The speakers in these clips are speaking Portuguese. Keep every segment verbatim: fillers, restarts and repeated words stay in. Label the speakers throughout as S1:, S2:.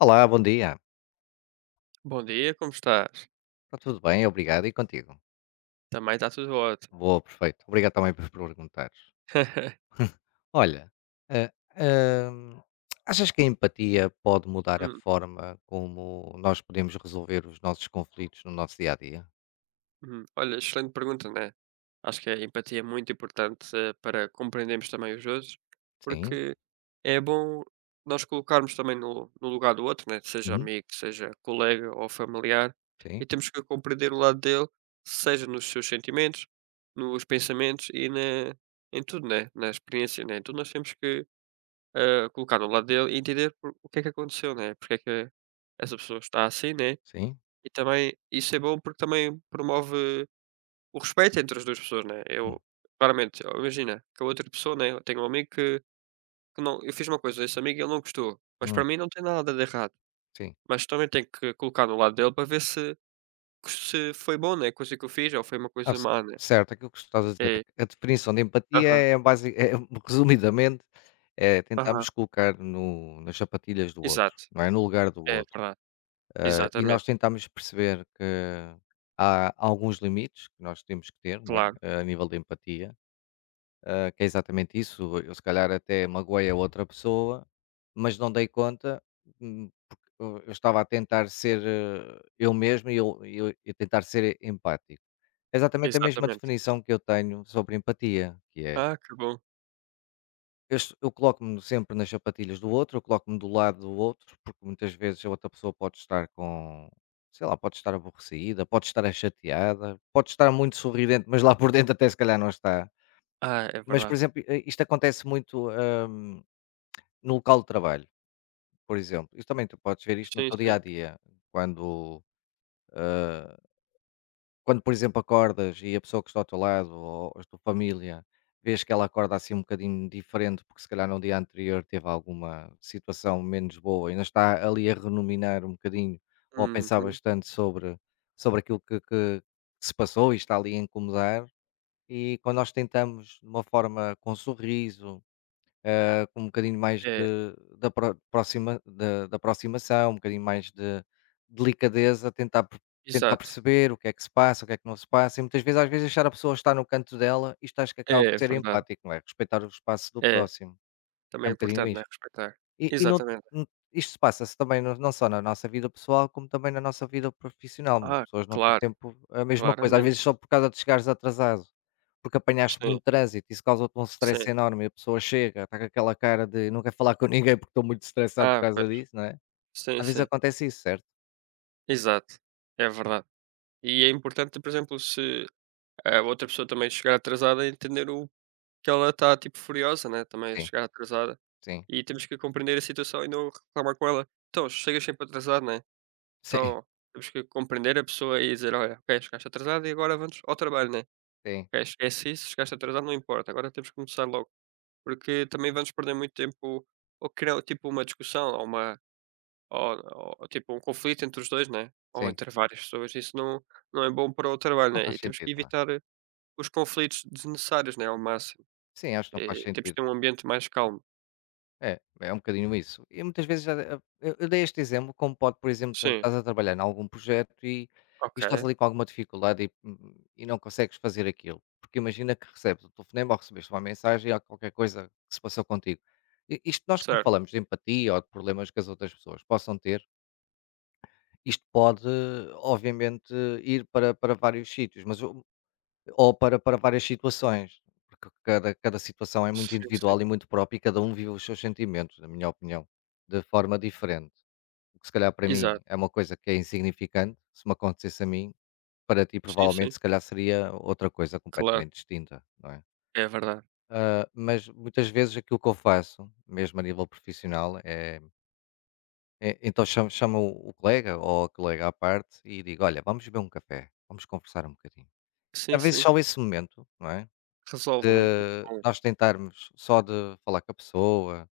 S1: Olá, bom dia.
S2: Bom dia, como estás?
S1: Está tudo bem, obrigado. E contigo?
S2: Também está tudo ótimo.
S1: Boa, perfeito. Obrigado também por perguntares. Olha, ah, ahm, achas que a empatia pode mudar a
S2: Hum,
S1: forma como nós podemos resolver os nossos conflitos no nosso dia a dia?
S2: uhum. Olha, excelente pergunta, né? Acho que a empatia é muito importante eh, para compreendermos também os outros,
S1: Sim,
S2: porque é bom nós colocarmos também no, no lugar do outro, né? Seja
S1: uhum,
S2: amigo, seja colega ou familiar,
S1: sim,
S2: e temos que compreender o lado dele, seja nos seus sentimentos, nos pensamentos e na, em tudo, né? Na experiência, né? Então nós temos que ah, colocar no lado dele e entender por o que é que aconteceu, né? Porque é que essa pessoa está assim, né?
S1: sim,
S2: E também isso é bom porque também promove o respeito entre as duas pessoas, né?
S1: hum,
S2: Eu, claramente, ó, imagina que a outra pessoa, né? Eu tenho um amigo que, que não, eu fiz uma coisa, a esse amigo ele não gostou, mas para
S1: hum,
S2: mim não tem nada de errado.
S1: sim.
S2: Mas também tenho que colocar no lado dele para ver se, se foi bom, né? A coisa que eu fiz ou foi uma
S1: Ah,
S2: coisa
S1: c-
S2: má, né?
S1: certo, aquilo que estás a dizer é
S2: É,
S1: que a definição de empatia
S2: aham,
S1: é, basi- é, resumidamente, é
S2: aham,
S1: tentarmos colocar no, nas sapatilhas do outro,
S2: exato,
S1: não é? No lugar do
S2: é
S1: outro.
S2: verdade,
S1: Eh, e nós
S2: exatamente,
S1: tentámos perceber que há alguns limites que nós temos que ter, não é?
S2: claro,
S1: Eh, A nível de empatia, eh, que é exatamente isso. Eu, se calhar, até magoei a outra pessoa, mas não dei conta, hum, porque eu eu estava a tentar ser eh, eu mesmo e eu, e eu- e tentar ser empático. É exatamente a mesma
S2: exatamente.
S1: definição que eu tenho sobre empatia, que é
S2: Ah, que bom,
S1: eu es eu coloco-me sempre nas sapatilhas do outro, eu coloco-me do lado do outro, porque muitas vezes a outra pessoa pode estar com, sei lá, pode estar aborrecida, pode estar chateada, pode estar muito sorridente, mas lá por dentro até se calhar não está.
S2: ah, é
S1: Mas, por
S2: verdade.
S1: exemplo, i isto acontece muito, hum, no local de trabalho, por exemplo. Isto também tu podes ver isto no
S2: Sim,
S1: teu dia
S2: sim.
S1: a dia, quando, ah, Quando, por exemplo, acordas e a pessoa que está ao teu lado ou a tua família, vês que ela acorda assim um bocadinho diferente, porque se calhar no dia anterior teve alguma situação menos boa e ainda está ali a renominar um bocadinho ou a pensar
S2: Uhum.
S1: bastante sobre, sobre aquilo que, que se passou e está ali a incomodar. E quando nós tentamos, de uma forma com um sorriso, eh, com um bocadinho mais
S2: É,
S1: de, de, apro- proxima, de, de aproximação, um bocadinho mais de delicadeza, tentar, per- tentar
S2: exato.
S1: perceber o que é que se passa, o que é que não se passa, e muitas vezes, às vezes, deixar a pessoa estar no canto dela, isto acho que acaba por
S2: É
S1: ser
S2: verdade.
S1: empático, não é? Respeitar o espaço do
S2: É,
S1: próximo. É
S2: também
S1: um
S2: é
S1: bocadinho
S2: importante, né,
S1: isto.
S2: respeitar.
S1: E e não,
S2: Exatamente.
S1: hum, isto se passa-se também não não só na nossa vida pessoal, como também na nossa vida profissional, né, as
S2: Ah,
S1: pessoas não têm
S2: claro,
S1: tempo a mesma coisa, às vezes
S2: claramente.
S1: só por causa de chegares atrasado, porque apanhaste
S2: Sim,
S1: muito trânsito, isso causa-te um stress
S2: sim.
S1: enorme e a pessoa chega, está com aquela cara de: "Não quer falar com ninguém porque estou muito estressado por
S2: Ah,
S1: causa
S2: pois.
S1: disso", não é?
S2: Sim,
S1: Às vezes
S2: sim.
S1: acontece isso, certo?
S2: Exato. É verdade. E é importante, por exemplo, se a outra pessoa também chegar atrasada, entender o que ela está, tipo, furiosa, né, também
S1: Sim,
S2: chegar atrasada.
S1: sim,
S2: E temos que compreender a situação e não reclamar com ela. Então, chegas sempre atrasado, né?
S1: sim,
S2: Então, temos que compreender a pessoa e dizer: "Olha, ok, chegaste atrasada e agora vamos ao trabalho, né?"
S1: sim,
S2: Ok, esquece isso, chegaste atrasado, não importa, agora temos que começar logo. Porque também vamos perder muito tempo ou criar tipo uma discussão ou uma ou, ou tipo um conflito entre os dois, né? Ou
S1: sim.
S2: entre várias pessoas. Isso não, não é bom para o trabalho,
S1: Não
S2: né?
S1: faz
S2: E temos que
S1: sentido, não é?
S2: evitar os conflitos desnecessários, né? Ao máximo.
S1: Sim, acho que não faz
S2: E temos que
S1: sentido.
S2: ter um ambiente mais calmo.
S1: É, é um bocadinho isso. E muitas vezes já eu eu dei este exemplo, como pode, por exemplo, ta
S2: Sim,
S1: estás a trabalhar em algum projeto e e estás
S2: ok,
S1: ali com alguma dificuldade e, hum, e não consegues fazer aquilo. Porque imagina que recebes um telefonema ou recebeste uma mensagem ou qualquer coisa que se passou contigo. I isto nós quando
S2: certo.
S1: falamos de empatia ou de problemas que as outras pessoas possam ter, isto pode obviamente ir para para vários sítios, mas o ou para para várias situações, porque cada cada situação é muito
S2: Sim, sim.
S1: individual e muito própria e cada um vive os seus sentimentos, na minha opinião, de forma diferente. O que se calhar para
S2: Exato.
S1: mim é uma coisa que é insignificante, se me acontecesse a mim, para ti
S2: Sim,
S1: provavelmente
S2: sim.
S1: se calhar seria outra coisa
S2: Claro,
S1: completamente distinta, não é?
S2: é verdade.
S1: Ah, mas muitas vezes aquilo que eu faço, mesmo a nível profissional, é é então chamo chamo o colega ou a colega à parte e digo: "Olha, vamos beber um café, vamos conversar um bocadinho".
S2: Sim,
S1: Às vezes
S2: sim.
S1: só esse momento, não é?
S2: Resolve, né?
S1: De
S2: É bom.
S1: nós tentarmos só de falar com a pessoa,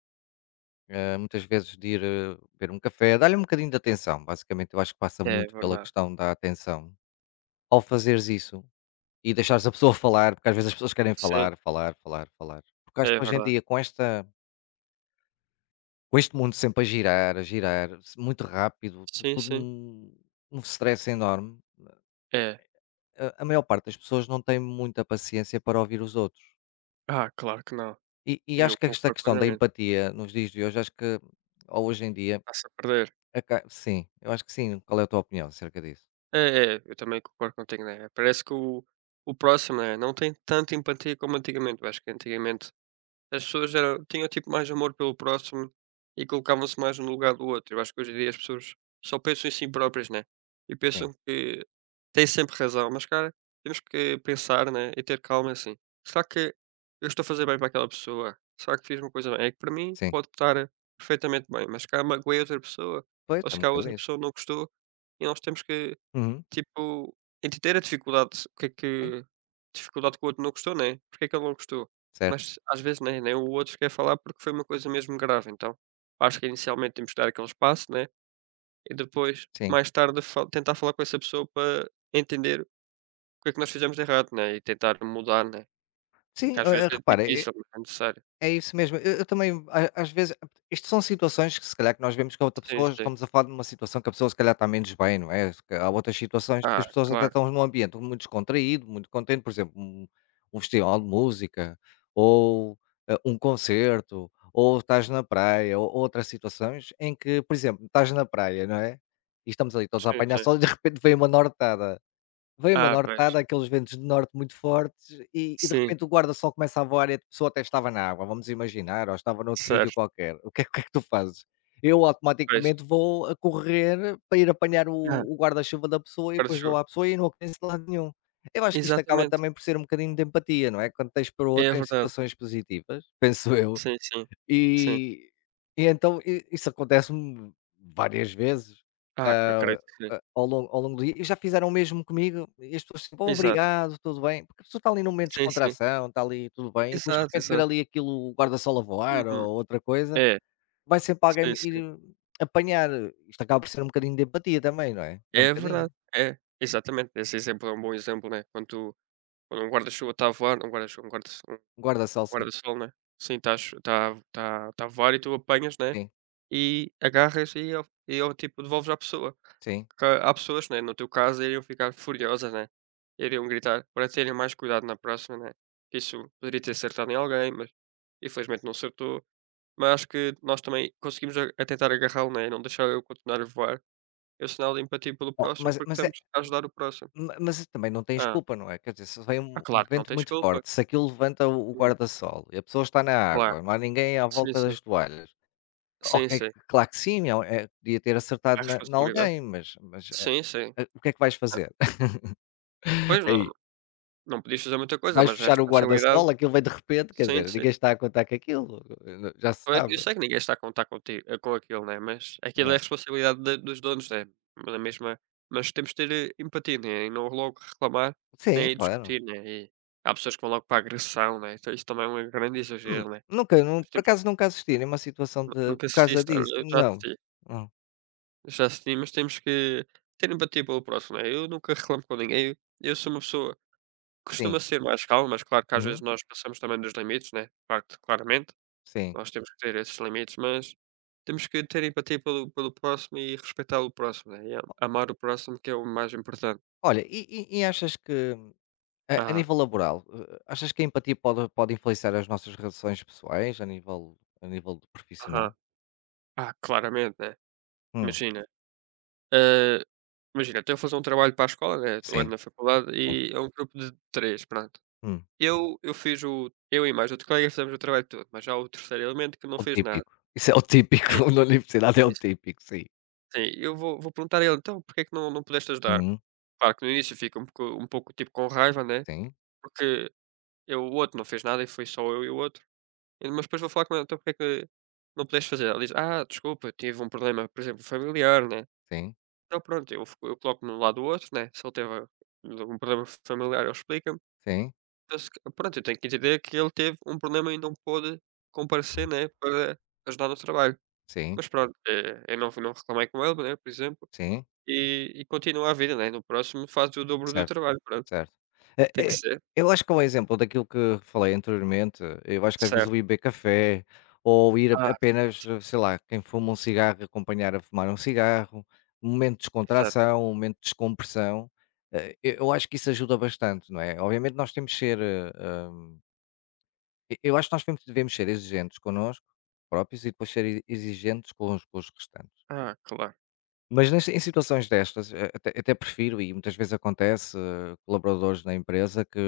S1: eh, muitas vezes de ir, eh, beber um café, dar-lhe um bocadinho de atenção, basicamente eu acho que passa
S2: É
S1: muito pela
S2: verdade.
S1: questão da atenção. Ao fazeres isso e deixares a pessoa falar, porque às vezes as pessoas querem
S2: Sim,
S1: falar, falar, falar, falar. Porque acho
S2: é
S1: que hoje em
S2: verdade.
S1: dia com esta com este mundo sempre a girar, a girar, se muito rápido, tu
S2: Sim,
S1: tudo
S2: sim.
S1: um um stress enorme,
S2: É.
S1: a a maior parte das pessoas não tem muita paciência para ouvir os outros.
S2: Ah, claro que não.
S1: E e
S2: Eu
S1: acho que esta
S2: concordo
S1: questão da
S2: plenamente.
S1: empatia nos dias de hoje, acho que ou hoje em dia,
S2: Está-se a perder.
S1: aca sim, eu acho que sim. Qual é a tua opinião acerca disso?
S2: É, é, eu também concordo contigo, né? Parece que o, o próximo, né? Não tem tanta empatia como antigamente. Eu acho que antigamente as pessoas eram tinham, tipo, mais amor pelo próximo e colocavam-se mais um no lugar do outro. Eu acho que hoje em dia as pessoas só pensam em si próprias, né? E
S1: Sim,
S2: pensam que têm sempre razão, mas, cara, temos que pensar, né? E ter calma assim. Será que eu estou a fazer bem para aquela pessoa? Será que fiz uma coisa bem? É que para mim
S1: sim.
S2: pode estar perfeitamente bem, mas se calhar magoei outra pessoa,
S1: Pois,
S2: ou
S1: é
S2: se
S1: um
S2: calhar
S1: bocado
S2: outra
S1: isso.
S2: pessoa não gostou, e nós temos que
S1: Uhum,
S2: tipo, entender a dificuldade, o que é
S1: sim,
S2: que dificuldade que o outro não gostou, né, porque é que ele não gostou.
S1: certo,
S2: Mas às vezes nem nem o outro quer falar porque foi uma coisa mesmo grave, então acho que inicialmente temos que dar aquele espaço, né, e depois
S1: sim.
S2: mais tarde fa tentar falar com essa pessoa para entender o que é que nós fizemos de errado, né, e tentar mudar, né,
S1: Sim,
S2: porque
S1: eh
S2: às vezes
S1: eh,
S2: é
S1: repara
S2: difícil, mas é necessário.
S1: É isso mesmo. Eu eu também, a às vezes isto são situações que se calhar que nós vemos que a outra
S2: Sim,
S1: pessoa
S2: sim.
S1: estamos a falar de uma situação que a pessoa se calhar está menos bem, não é? Se ca há outras situações que
S2: Ah,
S1: as pessoas até
S2: claro.
S1: estão num ambiente muito descontraído, muito contente, por exemplo, um um festival de música, ou, eh, um concerto, ou estás na praia, ou outras situações em que, por exemplo, estás na praia, não é? E estamos ali todos a
S2: Sim,
S1: apanhar
S2: sim.
S1: sol e de repente vem uma nortada. Veio uma
S2: Ah, pois.
S1: nortada, aqueles ventos de norte muito fortes e e de
S2: Sim,
S1: repente o guarda-sol começa a voar e a pessoa até estava na água, vamos imaginar, ou estava noutro sítio
S2: certo,
S1: qualquer. O que é o que é que tu fazes? Eu
S2: pois.
S1: automaticamente vou a correr para ir apanhar o
S2: Ah,
S1: o guarda-chuva da pessoa e
S2: agora
S1: depois dou
S2: chegou.
S1: à pessoa e não acontece de lado nenhum. Eu acho que isto acaba
S2: Exatamente,
S1: também por ser um bocadinho de empatia, não é? Quando tens para o
S2: é
S1: outro em
S2: verdade.
S1: situações positivas, penso eu,
S2: Sim, sim. Sim.
S1: e e então i isso acontece-me várias vezes.
S2: Ah, c acredito que sim.
S1: Ah, ao longo ao longo do dia e já fizeram o mesmo comigo e as pessoas sempre: "Oh,
S2: Exato.
S1: obrigado, tudo bem", porque a pessoa está ali num momento de
S2: Sim, sim.
S1: descontração, está ali tudo bem, e depois de
S2: Exato,
S1: repente ver
S2: exato.
S1: ali aquilo, o guarda-sol a voar
S2: Uhum.
S1: ou outra coisa,
S2: É.
S1: vai sempre alguém
S2: Sim,
S1: me
S2: sim.
S1: ir apanhar. Isto acaba por ser um bocadinho de empatia também, não é? É um
S2: É verdade.
S1: bocadinho.
S2: É. Exatamente. Esse exemplo é um bom exemplo, né. Quando tu quando um guarda-chuva está a voar um guarda-chuva, um guarda-so um
S1: Um Guarda-sol sim,
S2: guarda-sol, né. Sim, está tá, a chu está está está a voar e tu apanhas, né,
S1: sim,
S2: e agarras e ele e ele, tipo, devolves à pessoa.
S1: sim.
S2: Que há pessoas, né, no teu caso, iriam ficar furiosas, né, iriam gritar para terem mais cuidado na próxima, né. Isso poderia ter acertado em alguém, mas infelizmente não acertou. Mas acho que nós também conseguimos a a tentar agarrá-lo, né, e não deixar ele continuar a voar. É o sinal de empatia pelo
S1: Oh,
S2: próximo,
S1: mas
S2: porque
S1: mas é
S2: estamos a ajudar o próximo.
S1: ma mas também não tens
S2: Ah,
S1: culpa, não é? Quer dizer, se vem
S2: ah,
S1: um
S2: claro que não
S1: vento
S2: tens
S1: muito
S2: culpa.
S1: forte, se aquilo levanta o o
S2: Uhum,
S1: guarda-sol e a pessoa está na
S2: claro.
S1: água, não há ninguém à
S2: Sim,
S1: volta
S2: sim.
S1: das toalhas.
S2: Sim,
S1: Ok,
S2: sim.
S1: claro que sim, é um é podia ter
S2: É
S1: acertado na na
S2: responsabilidade.
S1: alguém, mas mas, eh
S2: Sim, sim.
S1: eh, o que é que vais
S2: Ah,
S1: fazer?
S2: pois não,
S1: Aí,
S2: não podias fazer muita coisa,
S1: vais
S2: mas é
S1: fechar o
S2: responsabilidade.
S1: guarda-sol, aquilo vem de repente, quer
S2: Sim,
S1: dizer,
S2: sim.
S1: ninguém está a contar com aquilo, eh, já se
S2: Pois, eu
S1: sabe,
S2: sei que ninguém está a contar contigo eh, com aquilo, né, mas aquilo
S1: não
S2: é a
S1: é?
S2: responsabilidade da dos donos, né, da mesma mas temos de ter, eh, empatia, né, e não logo reclamar,
S1: Sim,
S2: nem
S1: claro.
S2: discutir, né, e há pessoas que vão logo para a agressão, né, então isso também é um grande
S1: Hum,
S2: exagero, né,
S1: nunca nun
S2: mas
S1: Por
S2: temos
S1: acaso nunca assisti nenhuma situação
S2: nu
S1: de
S2: nunca
S1: por causa
S2: assististe,
S1: disso,
S2: olha, eu já
S1: não.
S2: assisti,
S1: Não,
S2: já assisti, mas temos que ter empatia pelo próximo, né, eu nunca reclamo com ninguém, eu eu sou uma pessoa que costuma
S1: sim,
S2: ser mais calma, mas claro que às vezes
S1: uhum,
S2: nós passamos também dos limites, né, claro claramente.
S1: sim.
S2: Nós temos que ter esses limites, mas temos que ter empatia pelo pelo próximo e respeitar o próximo, né, e a amar o próximo que é o mais importante.
S1: Olha, e e e achas que a a
S2: ah
S1: nível laboral, eh, achas que a empatia pode pode influenciar as nossas relações pessoais a nível a nível profissional?
S2: aham. Ah, claramente, né.
S1: Hum,
S2: Imagina, hã, imagina, eu estou a fazer um trabalho para a escola, né, eu ando na faculdade
S1: sim.
S2: e é um grupo de três pronto.
S1: Hum.
S2: Eu eu fiz o eu e mais outro colega fizemos o trabalho todo, mas há o terceiro elemento que não
S1: O
S2: fez nada.
S1: típico. Isso é o típico,
S2: Sim,
S1: na universidade é
S2: sim,
S1: o
S2: sim,
S1: típico, sim.
S2: sim. Eu vou vou perguntar a ele: "Então, porque é que não não pudeste ajudar?"
S1: Hum,
S2: Claro que no início fica um pouco um pouco, tipo, com raiva, né,
S1: sim,
S2: porque Eu o outro não fez nada e foi só eu e o outro. E mas depois vou falar com ele "Então porque é que não pudeste fazer?" Ela diz: "Ah, desculpa, tive um problema, por exemplo, familiar, né?"
S1: sim,
S2: Então pronto, eu f eu coloco-me no lado do outro, né, se ele teve um problema familiar, ele explica-me.
S1: sim,
S2: Eu se ca pronto, eu tenho que entender que ele teve um problema e não pôde comparecer, né, para ajudar no trabalho.
S1: sim,
S2: Mas pronto, eh, eu não f não reclamei com ele, né, por exemplo,
S1: sim,
S2: e e continua a vida, né, no próximo faz o dobro do
S1: certo,
S2: trabalho, pronto,
S1: certo. Eh
S2: tem que
S1: eh,
S2: ser.
S1: eu acho que é um exemplo daquilo que falei anteriormente, eu acho que às vezes
S2: Certo.
S1: o ir beber café, ou ir
S2: Ah,
S1: a
S2: sim,
S1: apenas,
S2: sim,
S1: sei lá, quem fuma um cigarro acompanhar a fumar um cigarro, um momento de
S2: exato.
S1: descontração, um momento de descompressão, eh, eu eu acho que isso ajuda bastante, não é? Obviamente nós temos que ser, hã E eu acho que nós temos devemos ser exigentes connosco próprios e depois ser e exigentes com os com os restantes.
S2: Ah, claro.
S1: Mas nas em situações destas, a até até prefiro e muitas vezes acontece, eh, colaboradores na empresa que: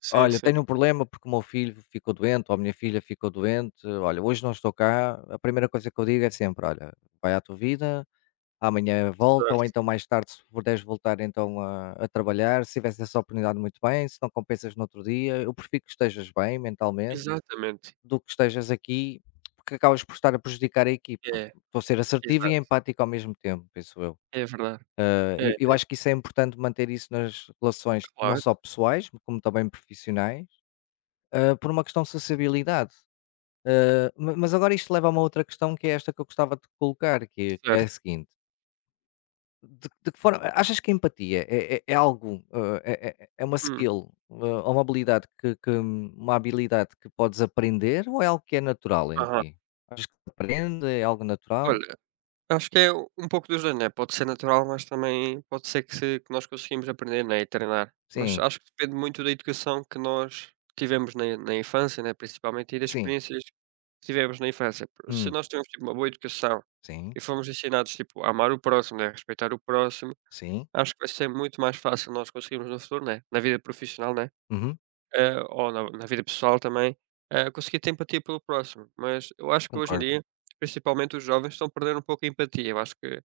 S2: Sim,
S1: "Olha,
S2: sim.
S1: tenho um problema porque o meu filho ficou doente ou a minha filha ficou doente, olha, hoje não estou cá", a primeira coisa que eu digo é sempre: "Olha, vai à tua vida, amanhã volta ou
S2: Certo,
S1: então mais tarde se puderes voltar então a a trabalhar, se tivesse essa oportunidade muito bem, se não compensas no outro dia, eu prefiro que estejas bem mentalmente"
S2: exatamente.
S1: do que estejas aqui, porque acabas por estar a prejudicar a equipa.
S2: É,
S1: Estou a ser assertivo e
S2: exato,
S1: empático ao mesmo tempo, penso eu.
S2: é verdade.
S1: Eh,
S2: É,
S1: e eu
S2: é
S1: acho que isso é importante manter isso nas relações, não
S2: claro,
S1: só pessoais, como também profissionais, eh, por uma questão de sociabilidade. Eh, ma- mas agora isto leva a uma outra questão que é esta que eu gostava de colocar, que é, que é, a
S2: certo.
S1: seguinte. De de que forma achas que a empatia é é é algo, hã, é é é uma
S2: Hum,
S1: skill, hã, ou uma habilidade que que uma habilidade que podes aprender ou é algo que é natural em
S2: aham.
S1: ti? Achas que se aprende, é algo natural?
S2: Olha, acho que é u- um pouco dos dois, né, pode ser natural, mas também pode ser que se que nós conseguimos aprender, né, e treinar. Mas
S1: Sim,
S2: acho que depende muito da educação que nós tivemos na na infância, né, principalmente, e das
S1: sim,
S2: experiências que tivemos na infância. Por se
S1: hum,
S2: nós temos, tipo, uma boa educação
S1: sim,
S2: e fomos ensinados, tipo, a amar o próximo, né, respeitar o próximo,
S1: sim,
S2: acho que vai ser muito mais fácil nós conseguirmos no futuro, né, na vida profissional, né?
S1: uhum,
S2: Eh, ou na na vida pessoal também, eh, conseguir ter empatia pelo próximo, mas eu acho que hoje em
S1: concordo,
S2: dia, principalmente os jovens, estão perdendo um pouco a empatia. Eu acho que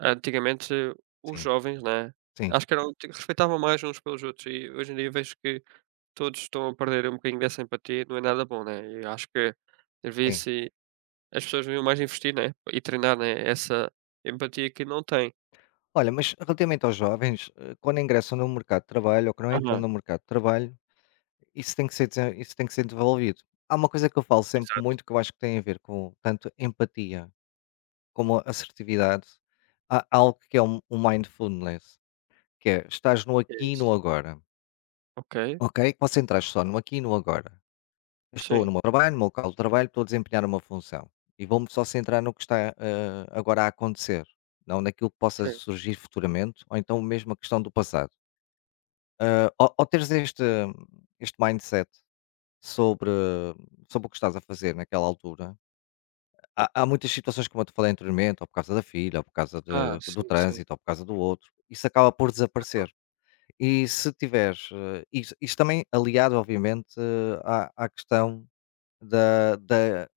S2: antigamente eh, os
S1: sim,
S2: jovens, né,
S1: sim,
S2: acho que eram te respeitavam mais uns pelos outros e hoje em dia vejo que todos estão a perder um bocadinho dessa empatia, não é nada bom, né, e acho que
S1: sim.
S2: devia-se as pessoas deviam mais investir, né, e treinar, né, essa empatia que não têm.
S1: Olha, mas relativamente aos jovens, hã, quando ingressam no mercado de trabalho ou que não entram
S2: Aham,
S1: no mercado de trabalho, isso tem que ser desen isso tem que ser desenvolvido. Há uma coisa que eu falo sempre
S2: exato,
S1: muito que eu acho que tem a ver com tanto empatia como assertividade, há algo que é o o mindfulness, que é estás no
S2: é
S1: aqui e no
S2: isso.
S1: agora,
S2: Ok,
S1: ok? Concentras só no aqui e no agora. Eu estou no
S2: sim,
S1: meu trabalho, no meu local de trabalho, estou a desempenhar uma função e vou-me só centrar no que está eh, agora a acontecer, não naquilo que possa
S2: sim.
S1: surgir futuramente, ou então mesmo a questão do passado. Eh, ao, ao teres este, este mindset sobre, sobre o que estás a fazer naquela altura, Há há muitas situações, como eu te falei anteriormente, ou por causa da filha, ou por causa
S2: Ah,
S1: de do
S2: sim, sim.
S1: trânsito, ou por causa do outro, isso acaba por desaparecer. E se tiveres, eh, isto isto também aliado, obviamente, eh, à, à questão da, da,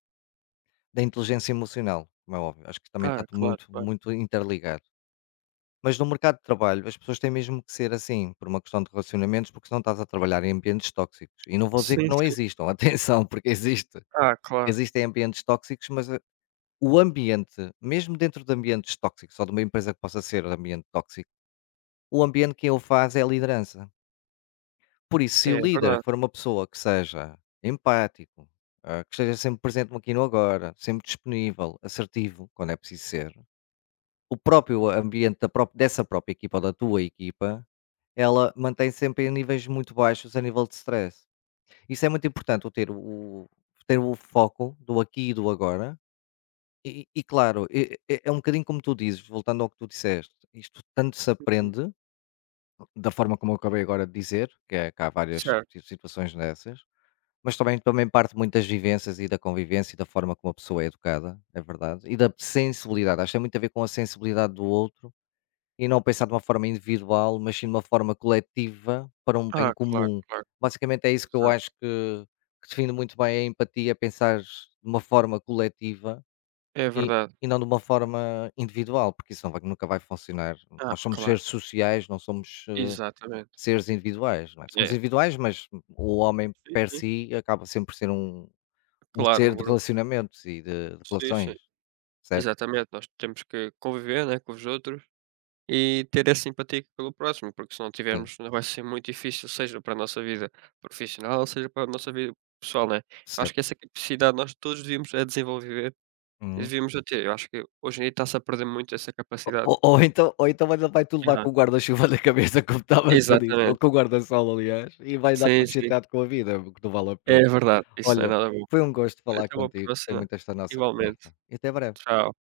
S1: da inteligência emocional, como é óbvio, acho que também está
S2: Ah,
S1: tudo
S2: claro,
S1: muito,
S2: claro.
S1: muito interligado. Mas no mercado de trabalho, as pessoas têm mesmo que ser assim, por uma questão de relacionamentos, porque senão estás a trabalhar em ambientes tóxicos. E não vou dizer que
S2: Sim,
S1: não
S2: sim.
S1: existam, atenção, porque existe.
S2: Ah, claro.
S1: Existem ambientes tóxicos, mas o ambiente, mesmo dentro de ambientes tóxicos, ou de uma empresa que possa ser um ambiente tóxico, o ambiente que o faz é a liderança. Por isso, se
S2: É é
S1: o líder
S2: verdade.
S1: for uma pessoa que seja empático, ah, que esteja sempre presente no aqui e no agora, sempre disponível, assertivo, quando é preciso ser, o próprio ambiente da pró- dessa própria equipa ou da tua equipa, ela mantém sempre em níveis muito baixos a nível de stress. Isso é muito importante, o ter o, ter o foco do aqui e do agora. E e claro, é é é um bocadinho como tu dizes, voltando ao que tu disseste, isto tanto se
S2: Uhum.
S1: aprende, da forma como eu acabei agora de dizer, que é que há várias
S2: Certo.
S1: si situações dessas, mas também também parte muito das vivências e da convivência e da forma como a pessoa é educada, é verdade, e da sensibilidade, acho que tem muito a ver com a sensibilidade do outro, e não pensar de uma forma individual, mas sim de uma forma coletiva para um bem
S2: Ah, claro,
S1: comum.
S2: claro.
S1: Basicamente é isso que eu acho
S2: Exato.
S1: que que define muito bem a empatia, pensar de uma forma coletiva
S2: É
S1: e
S2: verdade.
S1: e não de uma forma individual, porque isso não vai nunca vai funcionar.
S2: Ah,
S1: Nós somos
S2: claro.
S1: seres sociais, não somos, eh,
S2: Exatamente.
S1: seres individuais, não é? Somos
S2: É.
S1: individuais, mas o homem
S2: Sim,
S1: per
S2: sim.
S1: si acaba sempre por ser um um
S2: Claro,
S1: ser
S2: um
S1: de
S2: grupo, né.
S1: relacionamentos e de de
S2: Sim, sim.
S1: relações, certo?
S2: Exatamente, nós temos que conviver, né, com os outros e ter essa simpatia pelo próximo, porque se não
S1: Sim,
S2: tivermos não vai ser muito difícil, seja para a nossa vida profissional, seja para a nossa vida pessoal, né. Acho que
S1: certo.
S2: essa capacidade nós todos devíamos é desenvolver e
S1: Uhum.
S2: devíamos a ter. Eu acho que hoje em dia está-se a perder muito essa capacidade.
S1: Ou ou então ou então ainda vai tudo lá
S2: Aham.
S1: com o guarda-chuva na cabeça, como estava a dizer, ou com
S2: Exatamente.
S1: o guarda-sol, aliás, e vai andar
S2: Sim,
S1: todo
S2: sim.
S1: chateado com a vida, o que não vale a
S2: É
S1: pena.
S2: verdade, isso não é
S1: Olha,
S2: nada bom.
S1: foi um gosto
S2: Olha,
S1: falar
S2: até uma
S1: contigo, gostei
S2: próxima.
S1: muito desta nossa
S2: Igualmente.
S1: conversa e até breve.
S2: Tchau.